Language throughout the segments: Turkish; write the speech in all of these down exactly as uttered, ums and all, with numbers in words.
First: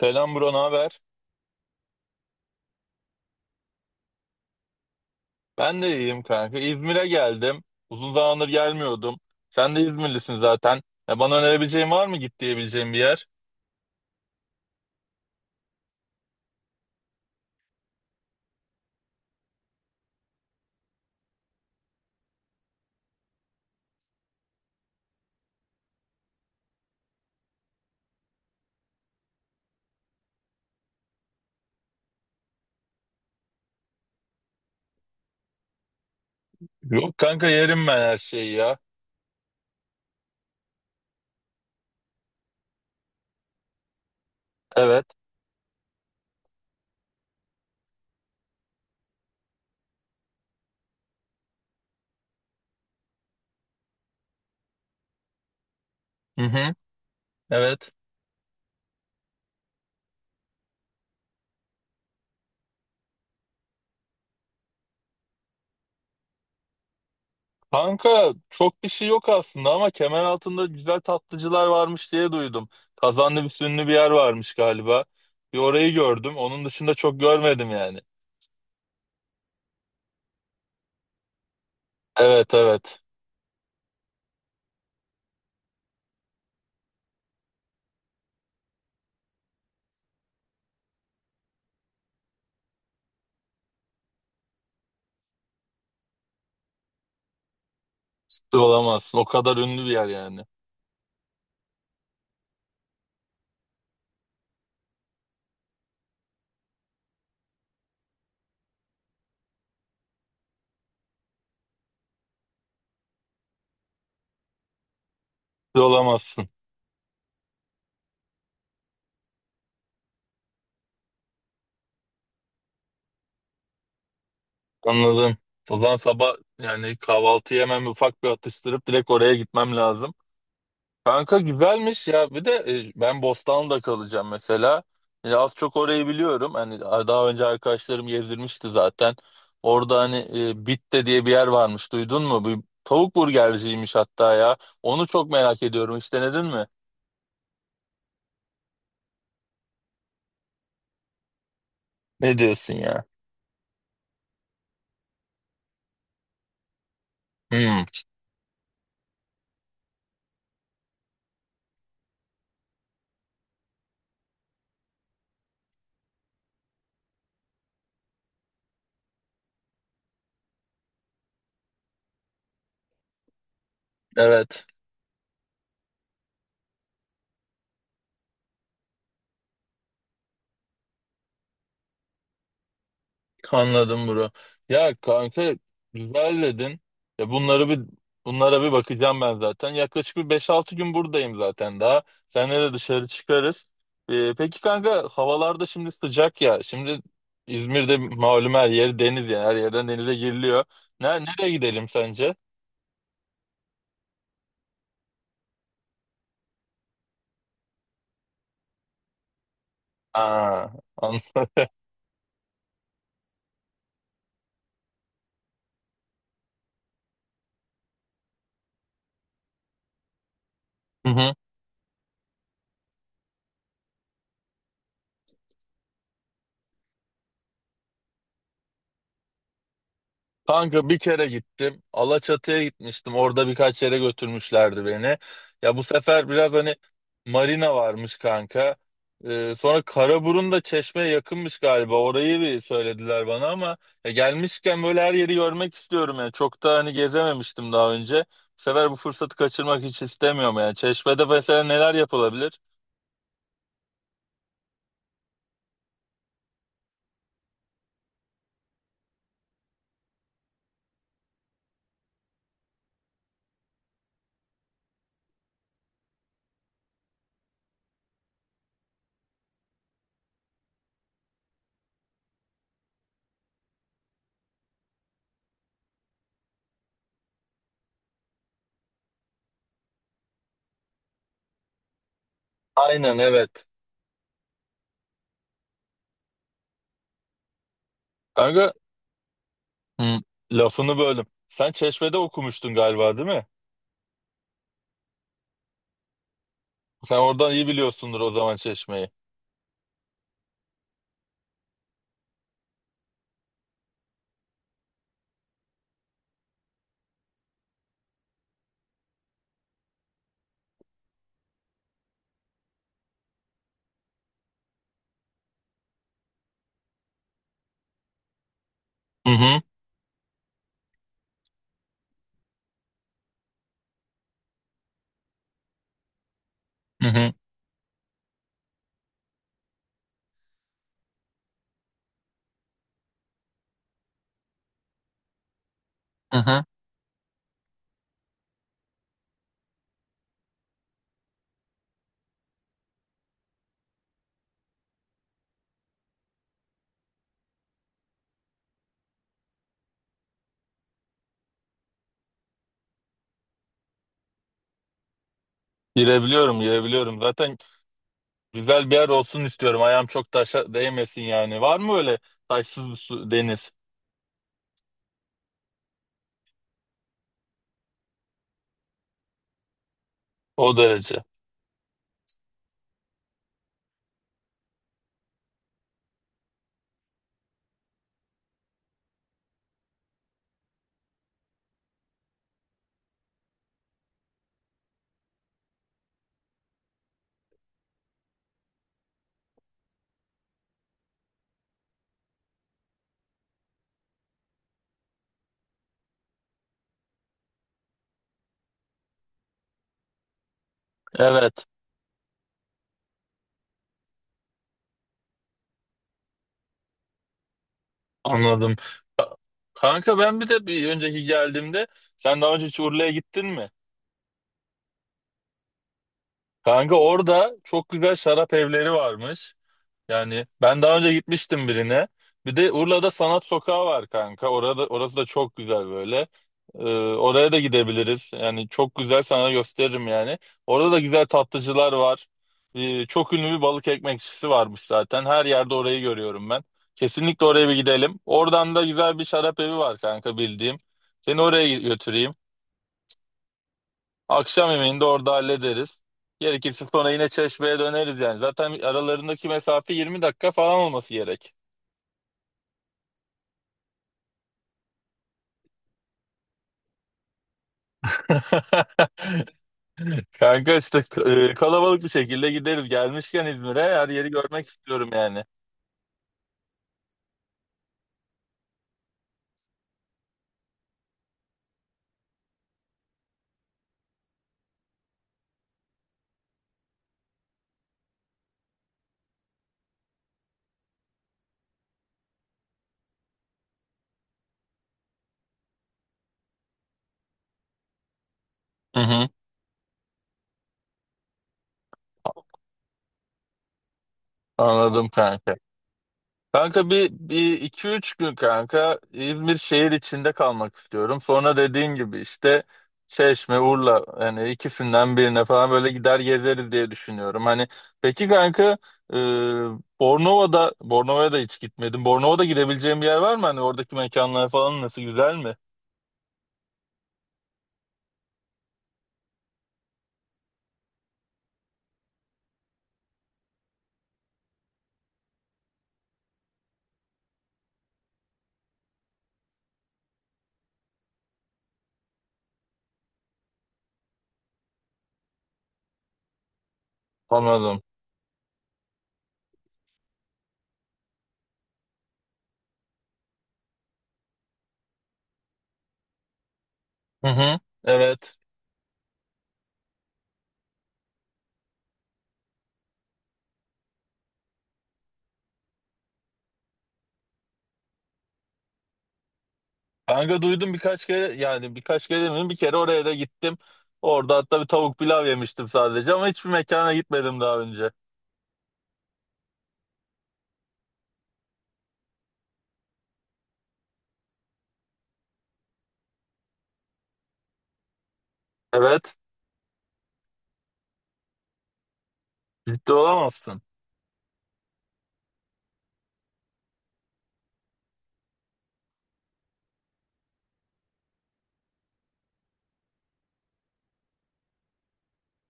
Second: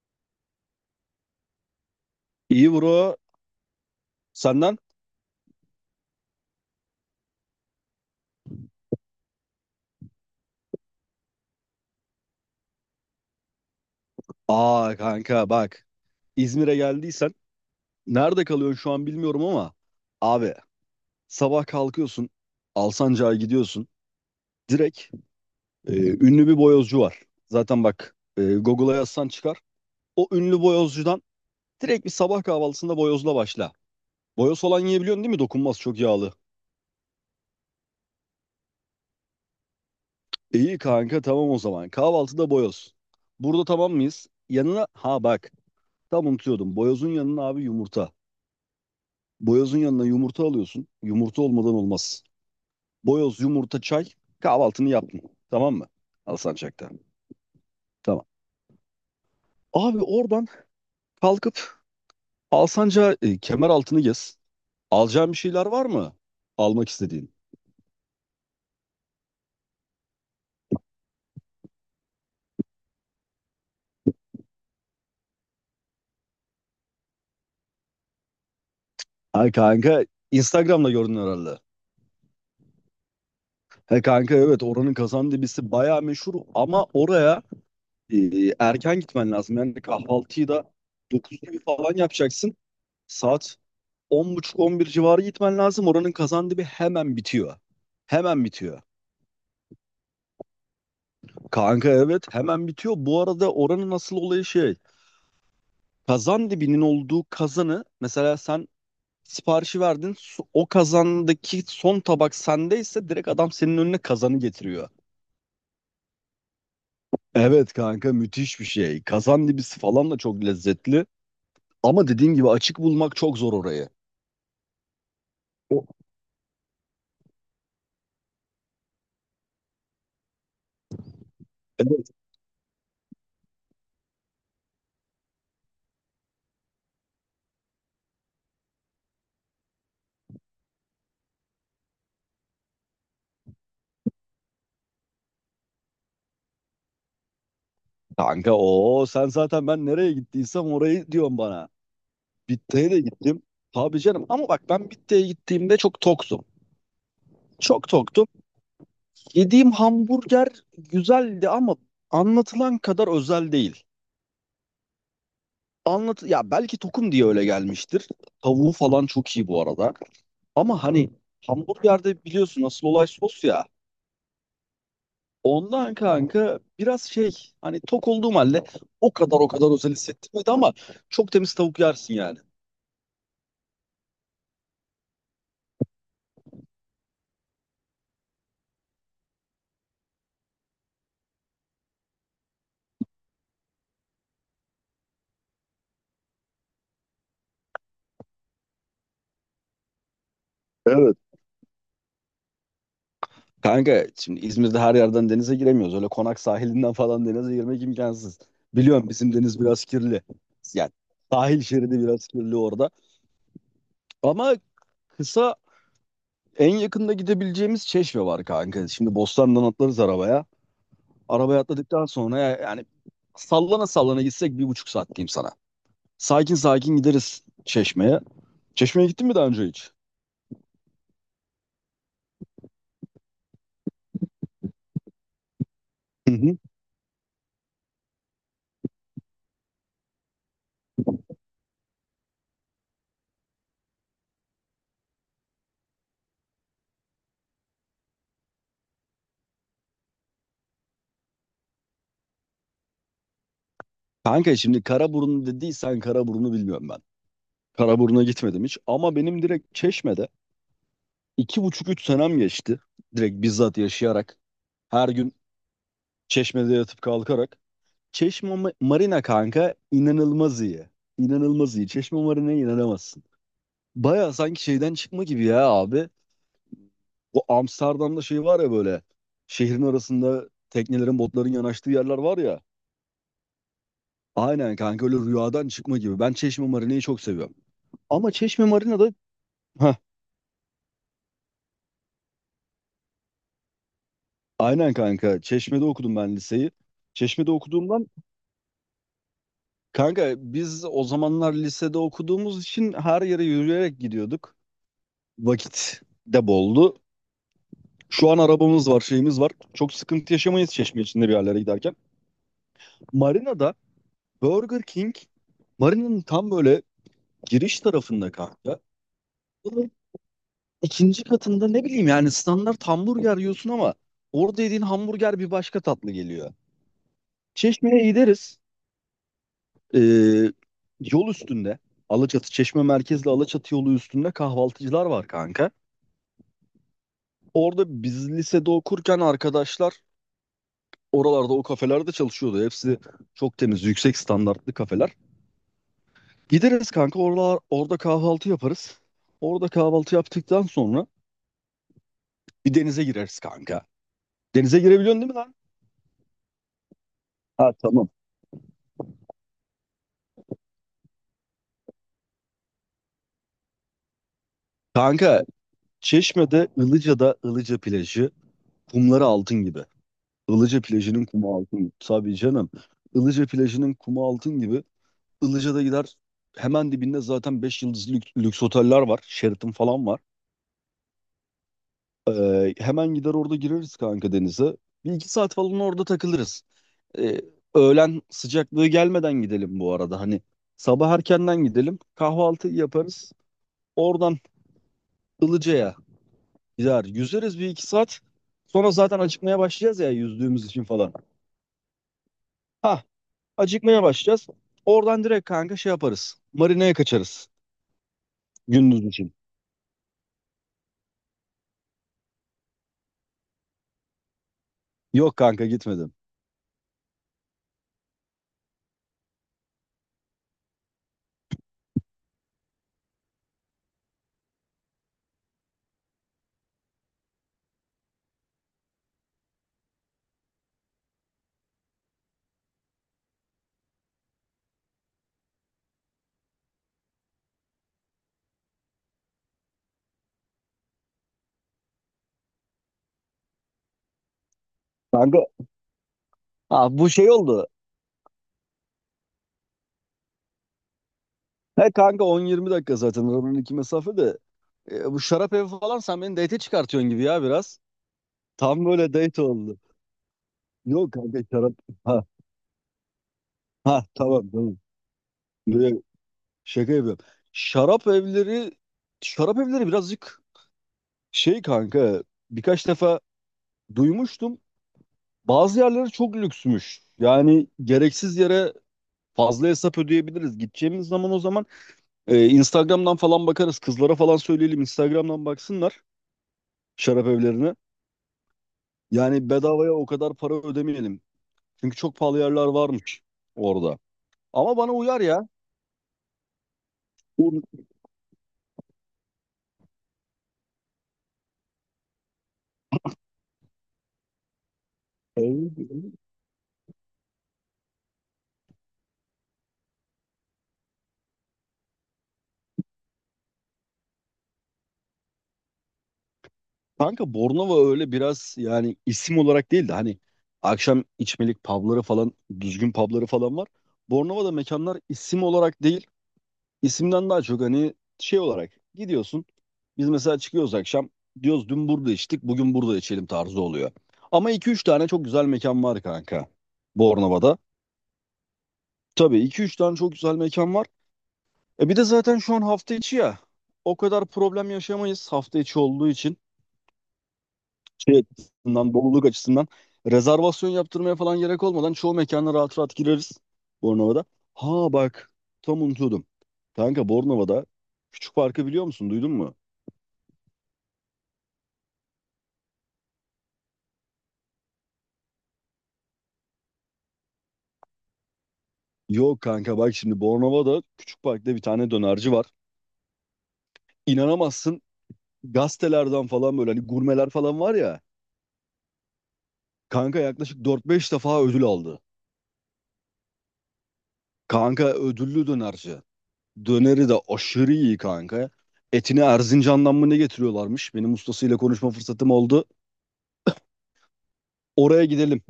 Selam bro, ne haber? İyi bro. Senden? Ben de iyiyim kanka. İzmir'e geldim. Uzun zamandır gelmiyordum. Sen de İzmirlisin zaten. Ya bana önerebileceğin var mı git diyebileceğim bir yer? Aa kanka bak. İzmir'e geldiysen nerede kalıyorsun şu an bilmiyorum ama abi sabah kalkıyorsun Alsancak'a gidiyorsun. Direkt e, ünlü bir boyozcu var. Zaten bak e, Google'a yazsan çıkar. O ünlü boyozcudan direkt bir sabah kahvaltısında boyozla başla. Boyoz olan yiyebiliyorsun değil mi? Dokunmaz çok yağlı. Yok kanka yerim ben her şeyi ya. İyi kanka tamam o zaman. Kahvaltıda boyoz. Burada tamam mıyız? Yanına Evet. ha bak tam unutuyordum. Boyozun yanına abi yumurta. Boyozun yanına yumurta alıyorsun. Yumurta olmadan olmaz. Boyoz, yumurta, çay. Kahvaltını yaptın. Tamam mı? Hı hı. Alsancak'ta. Evet. Tamam. Abi oradan kalkıp Alsancak'a e, kemer altını gez. Alacağın bir şeyler var mı? Almak istediğin. Kanka çok bir şey yok aslında ama kemer altında güzel tatlıcılar varmış diye duydum. Kazanlı bir sünlü bir yer varmış galiba. Bir orayı gördüm. Onun dışında çok görmedim yani. Ay kanka Instagram'da gördün herhalde. Evet evet. He kanka evet oranın kazan dibisi bayağı meşhur ama oraya e, erken gitmen lazım. Yani kahvaltıyı da dokuz gibi falan yapacaksın. Saat on buçuk-on bir civarı gitmen lazım. Oranın kazan dibi hemen bitiyor. Hemen Ciddi bitiyor. olamazsın. O kadar ünlü bir yer yani. Kanka evet hemen bitiyor. Bu arada oranın asıl olayı şey. Kazan dibinin olduğu kazanı mesela sen siparişi verdin. su- O kazandaki son tabak sendeyse direkt adam senin önüne kazanı getiriyor. Ciddi olamazsın. Evet kanka müthiş bir şey. Kazan dibisi falan da çok lezzetli. Ama dediğin gibi açık bulmak çok zor orayı. Anladım. O O- zaman sabah yani kahvaltı yemem ufak bir atıştırıp direkt oraya gitmem lazım. Kanka güzelmiş Evet ya. Bir de e, ben Bostanlı'da kalacağım mesela. Ya az çok orayı biliyorum. Hani daha önce arkadaşlarım gezdirmişti zaten. Orada hani e, Bitte diye bir yer varmış. Duydun mu? Bir tavuk burgerciymiş hatta ya. Onu çok merak ediyorum. Hiç denedin mi? kanka o sen zaten ben nereye gittiysem orayı diyorsun bana. Ne diyorsun Bitte'ye de ya? gittim. Tabii canım ama bak ben Bitte'ye gittiğimde çok toktum. Hmm, Çok toktum. Yediğim hamburger güzeldi ama anlatılan kadar özel değil. Anlat ya belki tokum diye öyle gelmiştir. Tavuğu falan çok iyi bu arada. Ama hani hamburgerde biliyorsun asıl olay sos ya. evet. Ondan kanka biraz şey hani tok olduğum halde o kadar o kadar özel hissettirmedi ama çok temiz tavuk yersin yani. Anladım bro. Ya kanka güzel dedin. Ya bunları bir bunlara bir bakacağım ben zaten. Yaklaşık bir beş altı gün buradayım zaten daha. Seninle de dışarı çıkarız. Ee, peki kanka havalarda şimdi sıcak ya. Şimdi İzmir'de malum her yer deniz yani her yerden denize giriliyor. Evet. Ne, nereye gidelim sence? Kanka şimdi İzmir'de her yerden denize giremiyoruz. Öyle konak sahilinden falan denize girmek imkansız. Biliyorum bizim deniz biraz kirli. Aa, Yani an- sahil şeridi biraz kirli orada. Ama kısa en yakında gidebileceğimiz Çeşme var kanka. Şimdi Bostan'dan atlarız arabaya. Hı hı. Arabaya atladıktan sonra ya- yani sallana sallana gitsek bir buçuk saat diyeyim sana. Sakin sakin gideriz Çeşme'ye. Çeşme'ye gittin mi daha önce hiç? Kanka bir kere gittim. Alaçatı'ya gitmiştim. Orada birkaç yere götürmüşlerdi beni. Ya bu sefer Hı biraz hı. hani marina varmış kanka. Ee, sonra Karaburun da Çeşme'ye yakınmış galiba. Orayı bir söylediler bana ama ya gelmişken böyle her yeri görmek istiyorum yani. Çok da hani gezememiştim daha önce. Bu sefer bu fırsatı kaçırmak hiç istemiyorum yani. Çeşme'de mesela neler yapılabilir? Kanka şimdi Karaburun dediysen Karaburun'u bilmiyorum ben. Karaburun'a gitmedim hiç ama benim direkt Çeşme'de İki buçuk üç senem geçti. Direkt bizzat yaşayarak. Her gün Çeşme'de yatıp kalkarak. Çeşme Ma- Marina kanka inanılmaz iyi. İnanılmaz iyi. Çeşme Marina'ya inanamazsın. Baya sanki şeyden çıkma gibi ya abi. O Amsterdam'da şey var ya böyle. Şehrin arasında teknelerin, botların yanaştığı yerler var ya. Aynen evet. Aynen kanka öyle rüyadan çıkma gibi. Ben Çeşme Marina'yı çok seviyorum. Ama Çeşme Kanka Marina'da... Heh, hı, lafını böldüm. Sen Çeşme'de okumuştun galiba değil mi? aynen kanka. Çeşme'de okudum ben liseyi. Sen Çeşme'de oradan iyi okuduğumdan. biliyorsundur o zaman Çeşme'yi. Kanka biz o zamanlar lisede okuduğumuz için her yere yürüyerek gidiyorduk. Vakit de boldu. Şu an arabamız var, şeyimiz var. Çok sıkıntı yaşamayız Çeşme içinde bir yerlere giderken. Marina'da Burger King, Marina'nın tam böyle giriş tarafında kanka. Hı hı, Bunun ikinci katında ne bileyim yani standart hamburger yiyorsun ama orada yediğin hamburger bir başka tatlı geliyor. hı hı, Çeşme'ye gideriz. Ee, yol üstünde. Alaçatı, Çeşme merkezli Alaçatı yolu üstünde kahvaltıcılar var kanka. hı hı. Orada biz lisede okurken arkadaşlar oralarda o kafelerde çalışıyordu. Hepsi çok temiz, yüksek standartlı kafeler. Gideriz kanka orada, orada kahvaltı yaparız. Orada kahvaltı yaptıktan sonra bir denize gireriz kanka. Denize girebiliyorsun değil mi lan? Girebiliyorum, girebiliyorum. Zaten Ha tamam. güzel bir yer olsun istiyorum. Ayağım çok taşa değmesin yani. Var mı öyle taşsız bir su, deniz? Kanka Çeşme'de Ilıca'da Ilıca plajı kumları altın gibi. O Ilıca derece. plajının kumu altın gibi. Tabii canım. Ilıca plajının kumu altın gibi. Ilıca'da gider hemen dibinde zaten beş yıldızlı lüks, lüks oteller var. Sheraton falan var. Ee, hemen gider orada gireriz kanka denize. Bir iki saat falan orada takılırız. Ee, öğlen sıcaklığı gelmeden gidelim bu arada. Hani sabah erkenden gidelim. Kahvaltı yaparız. Oradan Ilıca'ya gider. Yüzeriz bir iki saat. Sonra zaten acıkmaya başlayacağız ya yüzdüğümüz için falan. Evet, Ha, acıkmaya başlayacağız. Oradan direkt kanka şey yaparız. Marina'ya kaçarız anladım. gündüz için. Ka- Kanka ben bir de bir önceki geldiğimde sen daha önce hiç Urla'ya gittin mi? Yok kanka gitmedim. Kanka orada çok güzel şarap evleri varmış. Yani ben daha önce gitmiştim birine. Bir de Urla'da Sanat Sokağı var kanka. Orada orası da çok güzel böyle. Ee, oraya da gidebiliriz. Yani çok güzel sana gösteririm yani. Orada da güzel tatlıcılar var. Ee, çok ünlü bir balık ekmekçisi varmış zaten. Her yerde orayı görüyorum ben. Kesinlikle oraya bir gidelim. Oradan da güzel bir şarap evi var kanka bildiğim. Seni oraya götüreyim. Akşam yemeğini de orada Kanka hallederiz. Gerekirse ha, bu sonra yine şey oldu. Çeşme'ye döneriz yani. Zaten aralarındaki mesafe yirmi dakika falan olması gerek. He kanka on yirmi dakika zaten aranın iki mesafe de. E, bu şarap evi falan sen beni date'e çıkartıyorsun gibi ya biraz. Tam böyle date oldu. Kanka işte Yok kanka e, şarap. kalabalık bir Ha, şekilde gideriz. Gelmişken İzmir'e ha her yeri tamam görmek tamam. istiyorum yani. Böyle şaka yapıyorum. Şarap evleri şarap evleri birazcık şey kanka birkaç defa duymuştum. Bazı yerleri çok lüksmüş. Yani gereksiz yere fazla hesap ödeyebiliriz. Gideceğimiz zaman o zaman e, Instagram'dan falan bakarız. Kızlara falan söyleyelim Instagram'dan baksınlar şarap evlerine. Hı hı. Yani bedavaya o kadar para ödemeyelim. Çünkü çok pahalı yerler varmış orada. Ama bana Anladım uyar ya. kanka. Kanka bir, Bu- bir iki üç gün kanka İzmir şehir içinde kalmak istiyorum. Sonra dediğin gibi işte Çeşme, Urla hani ikisinden birine falan böyle gider gezeriz diye düşünüyorum. Hani peki kanka e, Bornova'da Bornova'ya da hiç gitmedim. Bornova'da gidebileceğim bir yer var mı? Hani oradaki mekanlar falan nasıl güzel mi? Kanka Bornova öyle biraz yani isim olarak değil de hani akşam içmelik pubları falan düzgün pubları falan var. Bornova'da mekanlar isim olarak değil isimden daha çok hani şey olarak gidiyorsun. Biz mesela çıkıyoruz akşam diyoruz dün burada içtik bugün burada içelim tarzı oluyor. Ama iki üç tane çok güzel mekan var kanka Bornova'da. Anladım. Tabii iki üç tane çok güzel mekan var. E bir de zaten şu an hafta içi ya. O kadar problem yaşamayız hafta içi olduğu için. Hı hı. Şey Evet. açısından, doluluk açısından. Rezervasyon yaptırmaya falan gerek olmadan çoğu mekana rahat rahat gireriz Bornova'da. Ha bak tam unutuyordum. Kanka Bornova'da Küçük Park'ı biliyor musun? Duydun mu? Kanka duydum birkaç kere yani birkaç kere demedim bir kere oraya da gittim. Orada hatta bir tavuk pilav yemiştim sadece ama hiçbir mekana gitmedim daha önce. Yok kanka bak şimdi Bornova'da Küçük Park'ta bir tane dönerci var. İnanamazsın gazetelerden falan böyle hani gurmeler falan var ya. Evet Kanka yaklaşık dört beş defa ödül aldı. ciddi olamazsın. Kanka ödüllü dönerci. Döneri de aşırı iyi kanka. Etini Erzincan'dan mı ne getiriyorlarmış? Benim ustasıyla konuşma fırsatım oldu. Oraya gidelim.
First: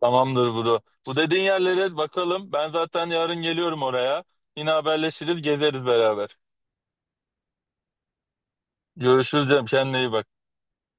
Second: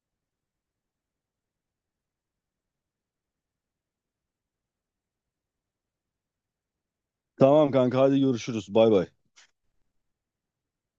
Tamamdır bro. Bu dediğin yerlere bakalım. Ben zaten yarın geliyorum oraya. Yine haberleşiriz gezeriz beraber. Tamam kanka hadi görüşürüz. Bay bay. Görüşürüz canım kendine iyi bak.